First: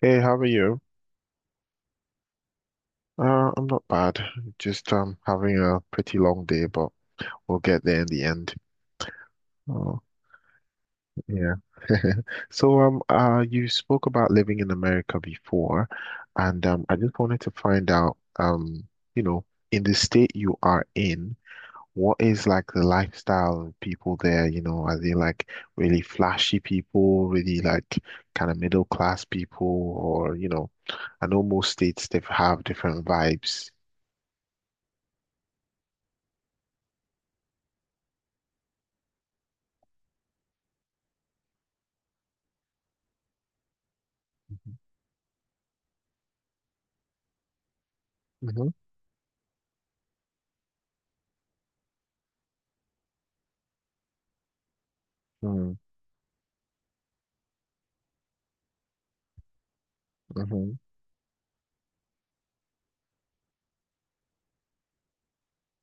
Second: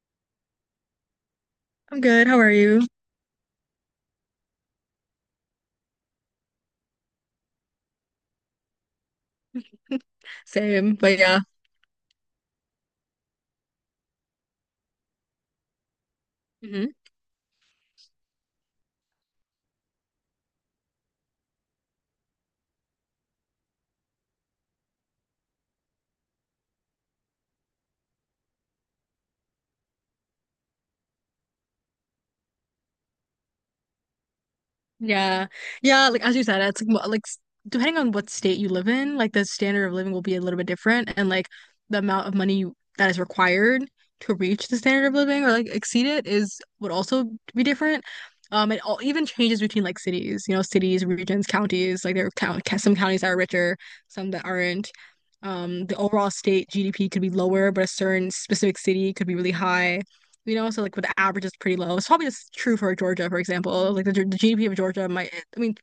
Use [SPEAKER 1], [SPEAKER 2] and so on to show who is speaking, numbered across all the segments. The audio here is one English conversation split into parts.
[SPEAKER 1] Hey, how are you?
[SPEAKER 2] I'm good. How are you?
[SPEAKER 1] I'm not bad. Just having a pretty long day, but we'll get there in the end. Oh,
[SPEAKER 2] Same. But yeah.
[SPEAKER 1] yeah. So you spoke about living in America before, and
[SPEAKER 2] Hmm.
[SPEAKER 1] I just wanted to find out you know in the state you are in, what is like the lifestyle of people there? You know, are they like really flashy people, really like kind of middle class people, or you know, I know most states they have different vibes.
[SPEAKER 2] Yeah. Yeah, like as you said, it's like mo- like s- depending on what state you live in, like the standard of living will be a little bit different and like the amount of money that is required to reach the standard of living or like exceed it is would also be different.
[SPEAKER 1] Mhm.
[SPEAKER 2] It all even changes between like cities, you know, cities, regions, counties. Like there are count some counties that are richer, some that aren't.
[SPEAKER 1] Mm,
[SPEAKER 2] The overall state GDP could be lower, but a certain specific city could be really high. You know,
[SPEAKER 1] mhm.
[SPEAKER 2] so like with the average is pretty low. It's probably just true for Georgia, for example. Like the GDP of Georgia might, I mean,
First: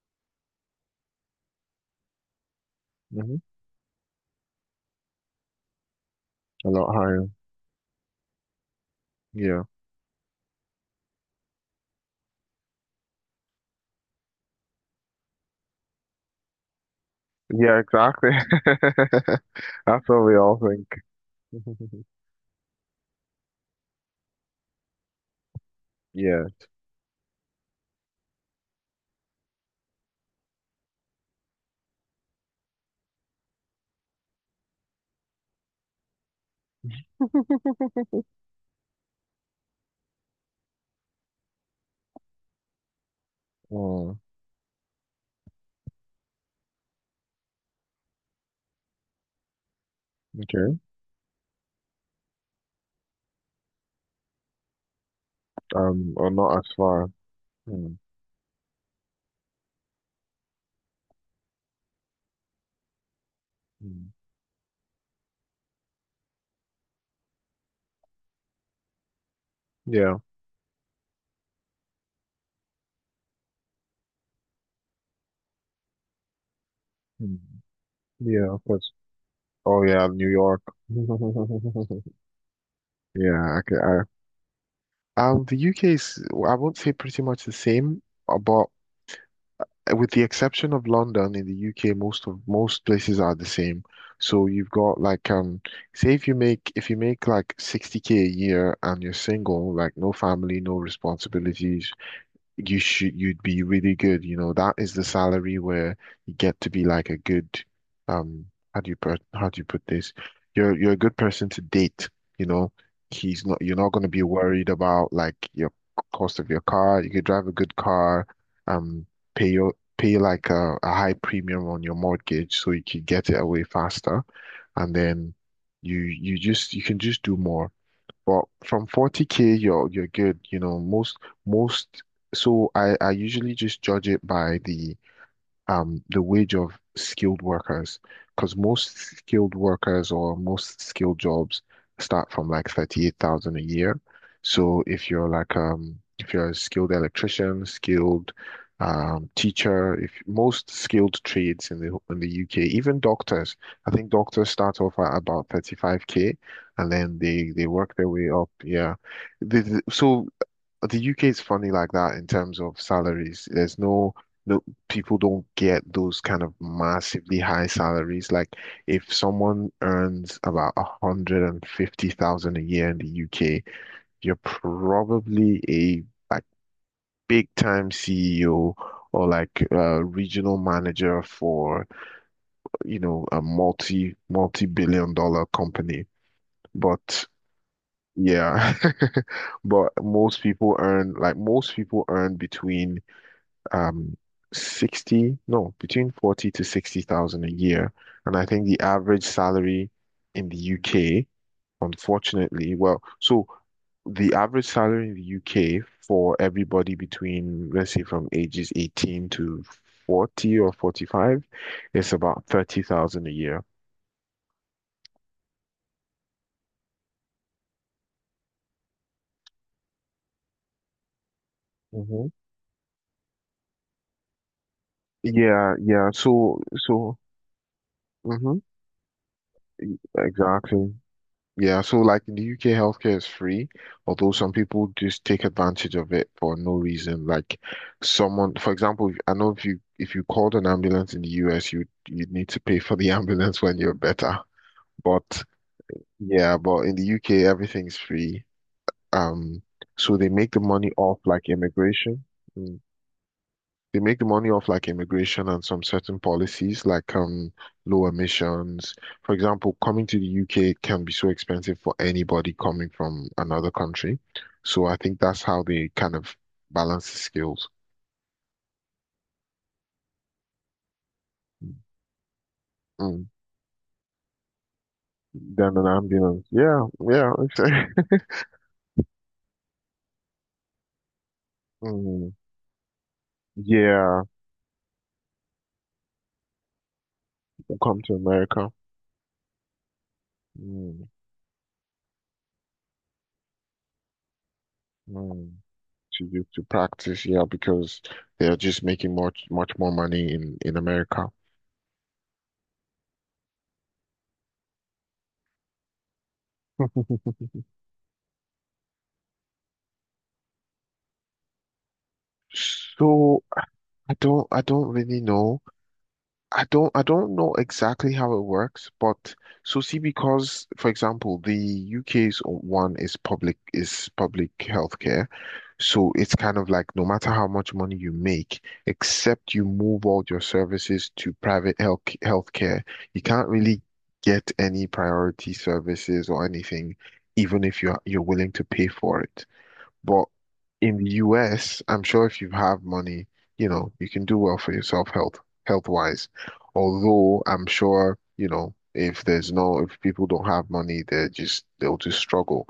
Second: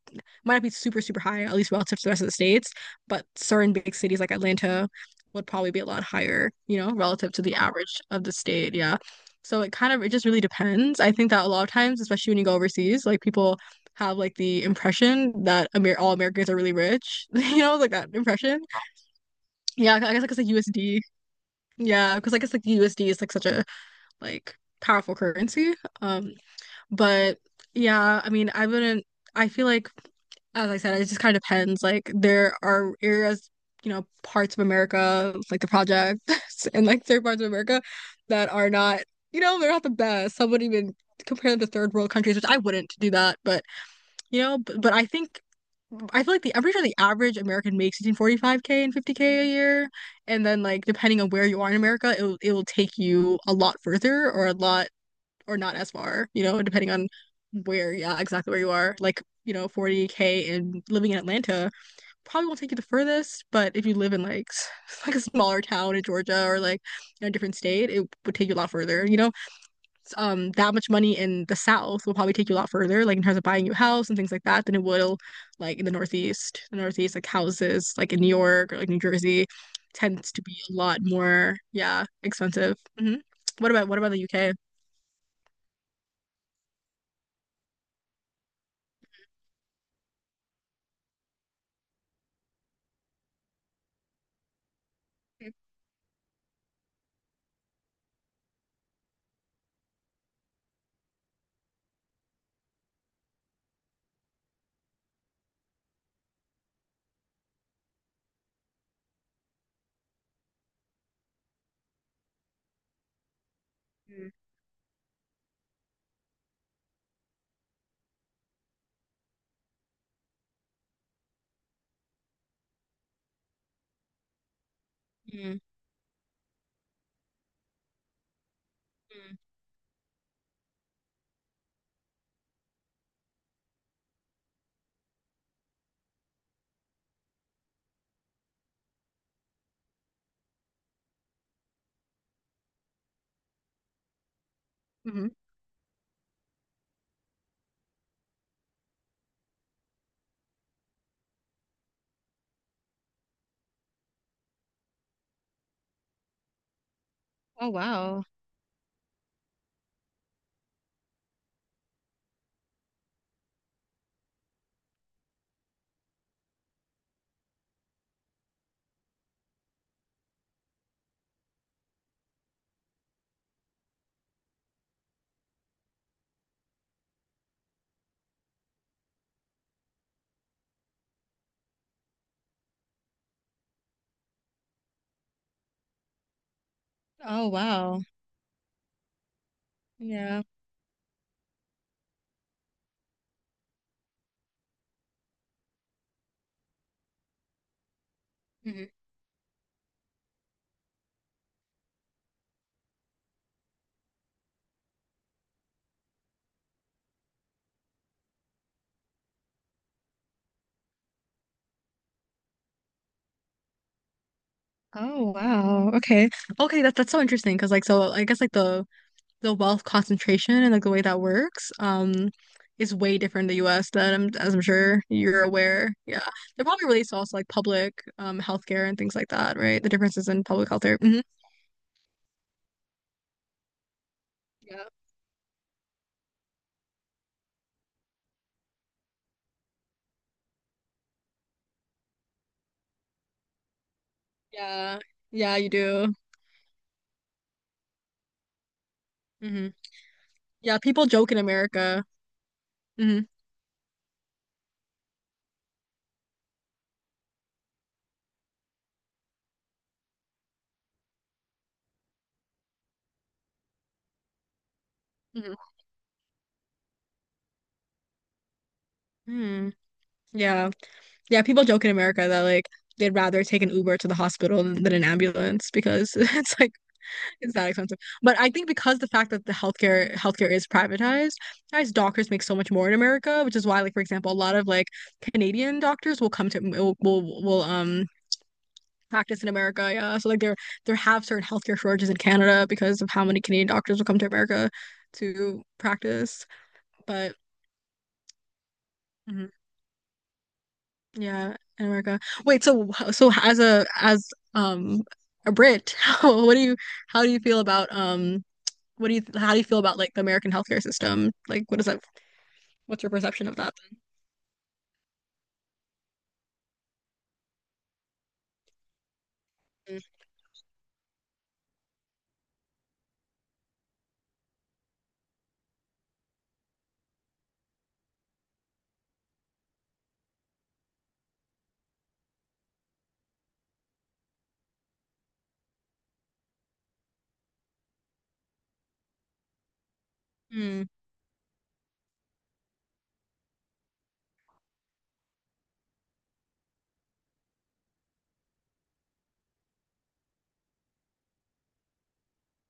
[SPEAKER 2] might not be super high, at least relative to the rest of the states, but
[SPEAKER 1] Mhm.
[SPEAKER 2] certain big cities like Atlanta would probably be a lot higher,
[SPEAKER 1] A
[SPEAKER 2] you know,
[SPEAKER 1] lot higher.
[SPEAKER 2] relative to the average of the state. Yeah. So
[SPEAKER 1] Yeah.
[SPEAKER 2] it just really depends. I think that a lot of times, especially when you go overseas, like people have like the impression that Amer all Americans are really rich, you know,
[SPEAKER 1] Yeah,
[SPEAKER 2] like that
[SPEAKER 1] exactly.
[SPEAKER 2] impression. Yeah. I
[SPEAKER 1] That's what
[SPEAKER 2] guess like
[SPEAKER 1] we
[SPEAKER 2] it's like
[SPEAKER 1] all
[SPEAKER 2] USD.
[SPEAKER 1] think.
[SPEAKER 2] Yeah. Because I guess like the USD is like such a, like powerful currency. Um,
[SPEAKER 1] Yeah.
[SPEAKER 2] but yeah, I mean, I wouldn't, I feel like, as I said, it just kind of depends. Like, there are areas, you know, parts of America, like the projects and like certain parts of America that are not, you know, they're not the best. Some would even compare them to third world countries, which I wouldn't do that. But,
[SPEAKER 1] Oh,
[SPEAKER 2] you know, but I think I feel like the I'm pretty sure the average American makes between 45K and 50K a year, and then
[SPEAKER 1] okay.
[SPEAKER 2] like depending on where you are in America, it will take you a lot further or a lot or not as
[SPEAKER 1] Or
[SPEAKER 2] far, you
[SPEAKER 1] not
[SPEAKER 2] know,
[SPEAKER 1] as
[SPEAKER 2] depending
[SPEAKER 1] far.
[SPEAKER 2] on where,
[SPEAKER 1] Hmm.
[SPEAKER 2] yeah, exactly where you are. Like, you know, 40K and living in Atlanta probably won't take you the furthest, but if you live
[SPEAKER 1] Hmm.
[SPEAKER 2] in like a smaller town in Georgia or like in a different state, it would take you a lot further, you know?
[SPEAKER 1] Yeah.
[SPEAKER 2] That much money in the South will probably take you a lot further, like in terms of buying a new house and things like that, than it will like in the Northeast. The Northeast, like
[SPEAKER 1] Hmm.
[SPEAKER 2] houses like in New
[SPEAKER 1] Yeah, of
[SPEAKER 2] York or like
[SPEAKER 1] course.
[SPEAKER 2] New Jersey
[SPEAKER 1] Oh yeah, New
[SPEAKER 2] tends to be
[SPEAKER 1] York.
[SPEAKER 2] a lot more, yeah, expensive. Hmm.
[SPEAKER 1] Yeah,
[SPEAKER 2] What
[SPEAKER 1] okay.
[SPEAKER 2] about what about the UK?
[SPEAKER 1] The UK is. I won't say pretty much the same, but with the exception of London in the UK, most places are the same. So you've got like say if you make like 60K a year and you're single, like no family, no responsibilities, you'd be really good. You know, that is the salary where you get to be like a good um how do you put this? You're a good person to date, you know. He's not, you're not gonna be
[SPEAKER 2] Mm,
[SPEAKER 1] worried about like your cost of your car. You could drive a good car, um pay like a high premium on your mortgage so you could get it away faster and then
[SPEAKER 2] mm,
[SPEAKER 1] you can just do more. But from
[SPEAKER 2] mm.
[SPEAKER 1] 40K, you're good. You know, most most. So I usually just judge it by the the wage of skilled workers, because most skilled workers or most skilled jobs start from like 38,000 a year. So
[SPEAKER 2] Hmm.
[SPEAKER 1] if you're a skilled electrician, skilled teacher, if most skilled trades in the UK, even doctors, I think doctors start off at about 35K and then they
[SPEAKER 2] Oh
[SPEAKER 1] work their
[SPEAKER 2] wow.
[SPEAKER 1] way up. Yeah. So the UK is funny like that in terms of salaries. There's no, no, people don't get those kind of massively high salaries. Like if someone earns about 150,000 a year in the UK, you're probably a like big time CEO or like a regional manager for, you know, a multi billion dollar company. But
[SPEAKER 2] Oh wow.
[SPEAKER 1] yeah, but
[SPEAKER 2] Yeah.
[SPEAKER 1] most people earn between um 60, no, between 40 to 60,000 a year. And I think the
[SPEAKER 2] Hmm.
[SPEAKER 1] average salary in the UK, unfortunately, well, so the average salary in the UK for everybody between, let's say, from ages 18 to 40 or 45 is about 30,000 a year.
[SPEAKER 2] Oh wow. Okay. Okay, that's so interesting because like so I guess like the wealth concentration and like the way that works
[SPEAKER 1] Hmm.
[SPEAKER 2] is way different in the US as I'm sure you're
[SPEAKER 1] Yeah,
[SPEAKER 2] aware.
[SPEAKER 1] yeah.
[SPEAKER 2] Yeah.
[SPEAKER 1] So,
[SPEAKER 2] They're probably relates to
[SPEAKER 1] so,
[SPEAKER 2] also like public
[SPEAKER 1] mhm,
[SPEAKER 2] healthcare and things like that, right? The differences in public
[SPEAKER 1] exactly.
[SPEAKER 2] healthcare. Hmm.
[SPEAKER 1] Yeah, so like in the UK, healthcare is free, although some
[SPEAKER 2] Yeah.
[SPEAKER 1] people just take advantage of it for no reason. Like someone, for example, I know if you called an ambulance in the US, you'd need to pay for the ambulance when you're better.
[SPEAKER 2] Yeah.
[SPEAKER 1] But
[SPEAKER 2] Yeah, you do.
[SPEAKER 1] yeah, but in the UK, everything's free. Um,
[SPEAKER 2] Hmm.
[SPEAKER 1] so they make the
[SPEAKER 2] Yeah,
[SPEAKER 1] money
[SPEAKER 2] people
[SPEAKER 1] off
[SPEAKER 2] joke in
[SPEAKER 1] like
[SPEAKER 2] America.
[SPEAKER 1] immigration. Hmm.
[SPEAKER 2] Hmm.
[SPEAKER 1] They make money off like immigration and some certain policies like low emissions. For example, coming to the UK can be so expensive for anybody coming from another country. So I think that's how
[SPEAKER 2] Hmm.
[SPEAKER 1] they kind of balance the skills.
[SPEAKER 2] Hmm. Yeah. Yeah, people joke in America that like they'd
[SPEAKER 1] Mm.
[SPEAKER 2] rather take an Uber to the hospital than an ambulance
[SPEAKER 1] Then an
[SPEAKER 2] because
[SPEAKER 1] ambulance.
[SPEAKER 2] it's like
[SPEAKER 1] Yeah, yeah.
[SPEAKER 2] it's that expensive. But I think because the fact that the healthcare is privatized, guys, doctors
[SPEAKER 1] Mm.
[SPEAKER 2] make so much more in America, which is why like for
[SPEAKER 1] Yeah,
[SPEAKER 2] example, a lot of like Canadian doctors will come to will
[SPEAKER 1] come to America.
[SPEAKER 2] practice in America. Yeah, so like there
[SPEAKER 1] Mm.
[SPEAKER 2] have certain healthcare shortages in Canada because of how many Canadian doctors will come to America
[SPEAKER 1] Mm.
[SPEAKER 2] to
[SPEAKER 1] To do
[SPEAKER 2] practice.
[SPEAKER 1] to practice,
[SPEAKER 2] But
[SPEAKER 1] yeah, because they're just making much
[SPEAKER 2] mhm.
[SPEAKER 1] much more money in America.
[SPEAKER 2] Yeah, in America. Wait, so as um a Brit, how do you feel about what do you how do you feel about like the American healthcare system? Like what's your
[SPEAKER 1] So
[SPEAKER 2] perception of that?
[SPEAKER 1] I don't really know. I don't know exactly how it works, but so see
[SPEAKER 2] Mm,
[SPEAKER 1] because for example the UK's one is public healthcare. So it's kind of like no matter how much money you make, except you move all your services to private healthcare, you can't really get any priority services or anything, even if you're willing to pay for it. But
[SPEAKER 2] mm,
[SPEAKER 1] in the US, I'm sure if you have money, you know, you can do well for yourself health wise. Although I'm sure, you know, if there's no, if people don't have money, they'll just struggle.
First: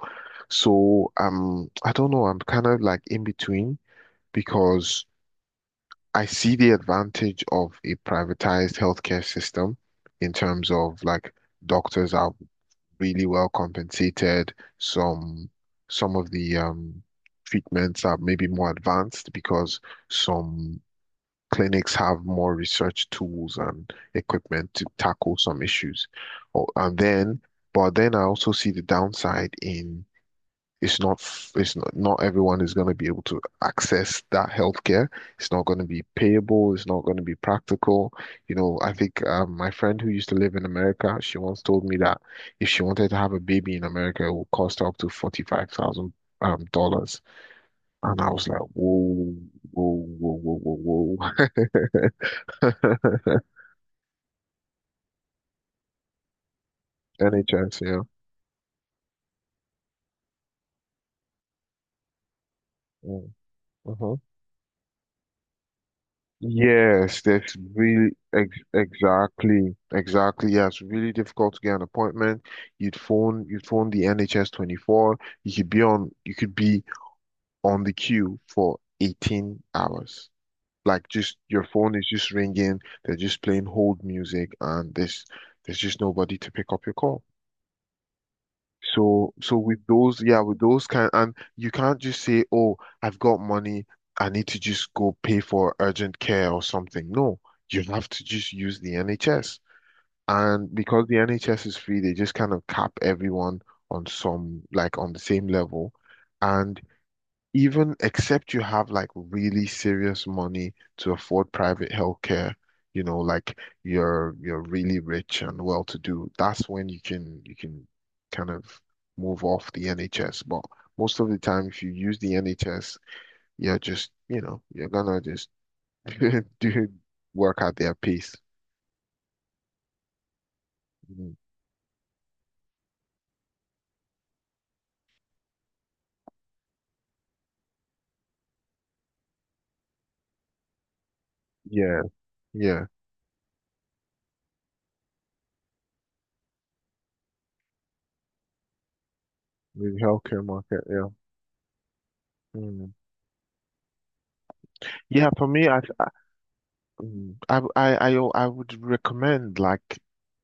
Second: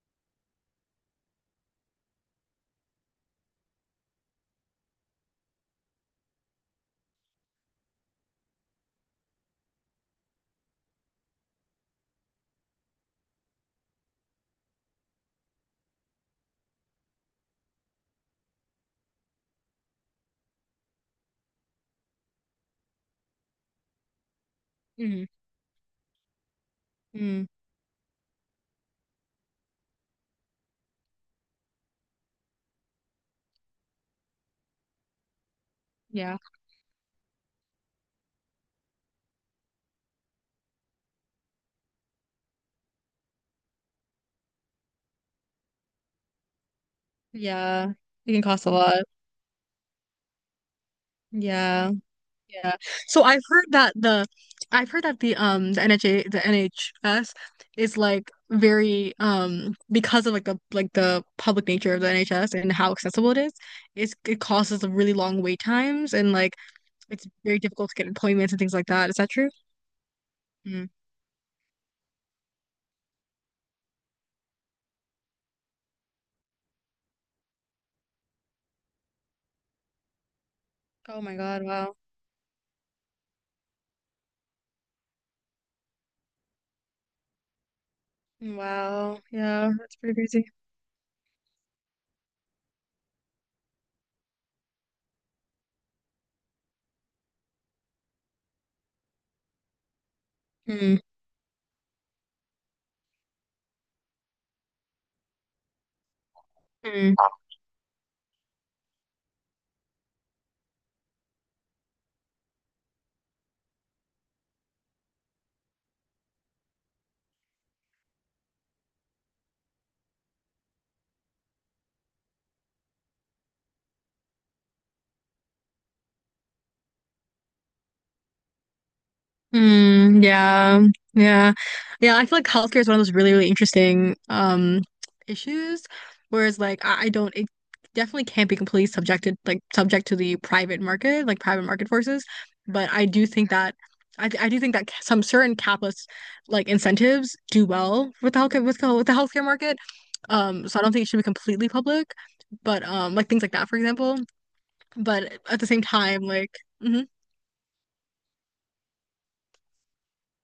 [SPEAKER 1] So I don't know, I'm kind of like in between because I see the advantage of a privatized healthcare system in terms of like doctors are really well compensated. Some of the treatments are maybe more advanced because some clinics have more research tools and equipment to
[SPEAKER 2] mm,
[SPEAKER 1] tackle some issues. Or and then,
[SPEAKER 2] mm.
[SPEAKER 1] but then I also see the downside in it's not f- it's not, not everyone is going to be able to access that healthcare. It's not going to be
[SPEAKER 2] Yeah.
[SPEAKER 1] payable. It's not going to be practical. I think my friend who used to live in America, she once told me that if she wanted to have a baby in America, it would cost her up to 45,000 dollars.
[SPEAKER 2] Yeah.
[SPEAKER 1] And I
[SPEAKER 2] It can
[SPEAKER 1] was like,
[SPEAKER 2] cost a lot.
[SPEAKER 1] whoa, whoa, whoa, whoa, whoa,
[SPEAKER 2] Yeah.
[SPEAKER 1] whoa.
[SPEAKER 2] Yeah. So I've heard that the I've heard that the um the NHA the NHS
[SPEAKER 1] NHS,
[SPEAKER 2] is
[SPEAKER 1] yeah.
[SPEAKER 2] like very because of like the public nature of the NHS and how accessible
[SPEAKER 1] Mm.
[SPEAKER 2] it is, it's,
[SPEAKER 1] Uh-huh.
[SPEAKER 2] it causes a really long wait times and like
[SPEAKER 1] Yes,
[SPEAKER 2] it's
[SPEAKER 1] that's
[SPEAKER 2] very difficult to get
[SPEAKER 1] really ex
[SPEAKER 2] appointments and things like that. Is that true?
[SPEAKER 1] exactly, exactly. Yeah, it's
[SPEAKER 2] Mm.
[SPEAKER 1] really difficult to get an appointment. You'd phone the NHS 24. You could be on the queue for 18 hours. Like
[SPEAKER 2] Oh my
[SPEAKER 1] just
[SPEAKER 2] God,
[SPEAKER 1] your phone
[SPEAKER 2] wow.
[SPEAKER 1] is just ringing. They're just playing hold music, and there's just nobody to pick up your call.
[SPEAKER 2] Wow.
[SPEAKER 1] So,
[SPEAKER 2] Yeah,
[SPEAKER 1] with
[SPEAKER 2] that's pretty
[SPEAKER 1] those, yeah,
[SPEAKER 2] crazy.
[SPEAKER 1] with those kind, and you can't just say, "Oh, I've got money. I need to just go pay for urgent care or something." No, you have to just use the NHS. And
[SPEAKER 2] Mm.
[SPEAKER 1] because the NHS is free, they just kind of cap everyone on some, like on the same level. And
[SPEAKER 2] Mm.
[SPEAKER 1] even except you have like really serious money to afford private healthcare, like you're really rich and well to do, that's when you can kind of move off the NHS. But most of the time, if you use the NHS, you're gonna just do work at their pace.
[SPEAKER 2] Mm, yeah,
[SPEAKER 1] Mm.
[SPEAKER 2] yeah, yeah. I feel like healthcare is one of those really interesting issues. Whereas, like, I don't, it definitely can't be completely subjected, like, subject to the private market, like private market
[SPEAKER 1] Yeah,
[SPEAKER 2] forces.
[SPEAKER 1] yeah.
[SPEAKER 2] But I do think that I do think that some certain capitalist like incentives do well with the healthcare market.
[SPEAKER 1] The healthcare
[SPEAKER 2] So
[SPEAKER 1] market,
[SPEAKER 2] I don't think it
[SPEAKER 1] yeah.
[SPEAKER 2] should be completely public, but
[SPEAKER 1] Mm.
[SPEAKER 2] like things like that, for example.
[SPEAKER 1] Yeah,
[SPEAKER 2] But
[SPEAKER 1] for
[SPEAKER 2] at the
[SPEAKER 1] me, I
[SPEAKER 2] same time, like, mhm.
[SPEAKER 1] Mm, I, w- I, o- I would recommend like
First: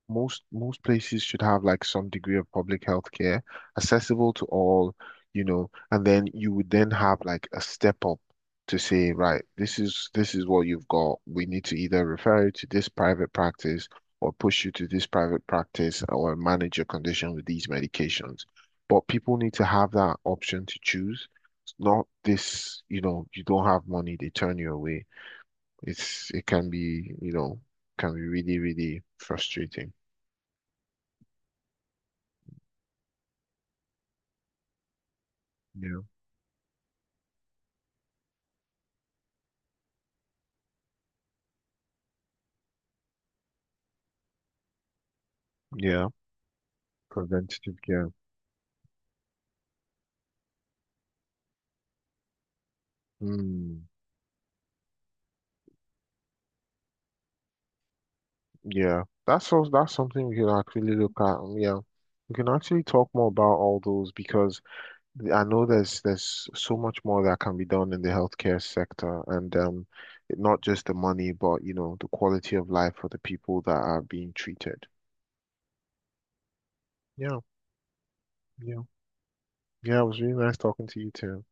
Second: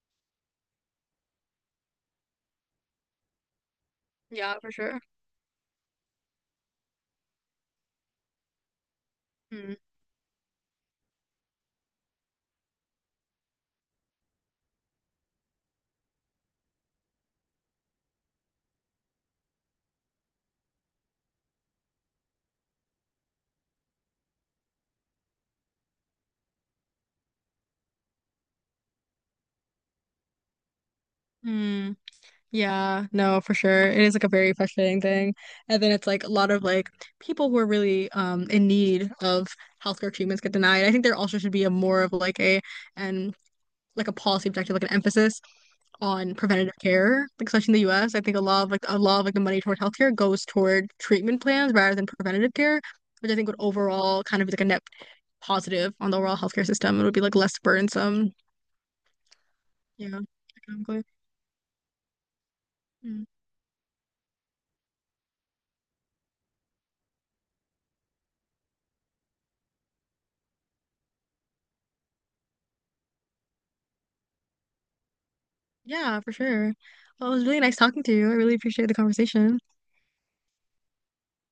[SPEAKER 1] most places should have like some degree of public health care accessible to
[SPEAKER 2] Yeah, for
[SPEAKER 1] all,
[SPEAKER 2] sure.
[SPEAKER 1] and then you would then have like a step up to say, right, this is what you've got. We need to either refer you to this private practice or push you to this private practice or manage your condition with these medications. But people need to have that option to choose. It's not this, you don't have money, they turn you away. It can be, can be really, really frustrating.
[SPEAKER 2] Mm. Yeah, no, for sure. It is like a very frustrating thing. And then
[SPEAKER 1] Yeah.
[SPEAKER 2] it's like a lot of like people who are really in need of healthcare treatments get denied. I think there also should be a more of like a and like a policy objective, like an emphasis
[SPEAKER 1] Yeah.
[SPEAKER 2] on preventative care, like especially in the
[SPEAKER 1] Preventative care.
[SPEAKER 2] US. I think a lot of like the money toward healthcare goes toward treatment plans rather than preventative care, which I think would
[SPEAKER 1] Mm,
[SPEAKER 2] overall kind of be like a net positive on the overall healthcare system. It would be like less burdensome,
[SPEAKER 1] yeah, that's
[SPEAKER 2] yeah,
[SPEAKER 1] something we can actually
[SPEAKER 2] economically.
[SPEAKER 1] look at. Yeah, we can actually talk
[SPEAKER 2] Hmm.
[SPEAKER 1] more about all those because I know there's so much more that can be done in the healthcare sector, and not just the money, but the quality of life for the people that are being treated.
[SPEAKER 2] Yeah, for sure. Well, it
[SPEAKER 1] Yeah,
[SPEAKER 2] was really nice talking to you. I really
[SPEAKER 1] yeah,
[SPEAKER 2] appreciate the conversation.
[SPEAKER 1] yeah. It was really nice talking to you too.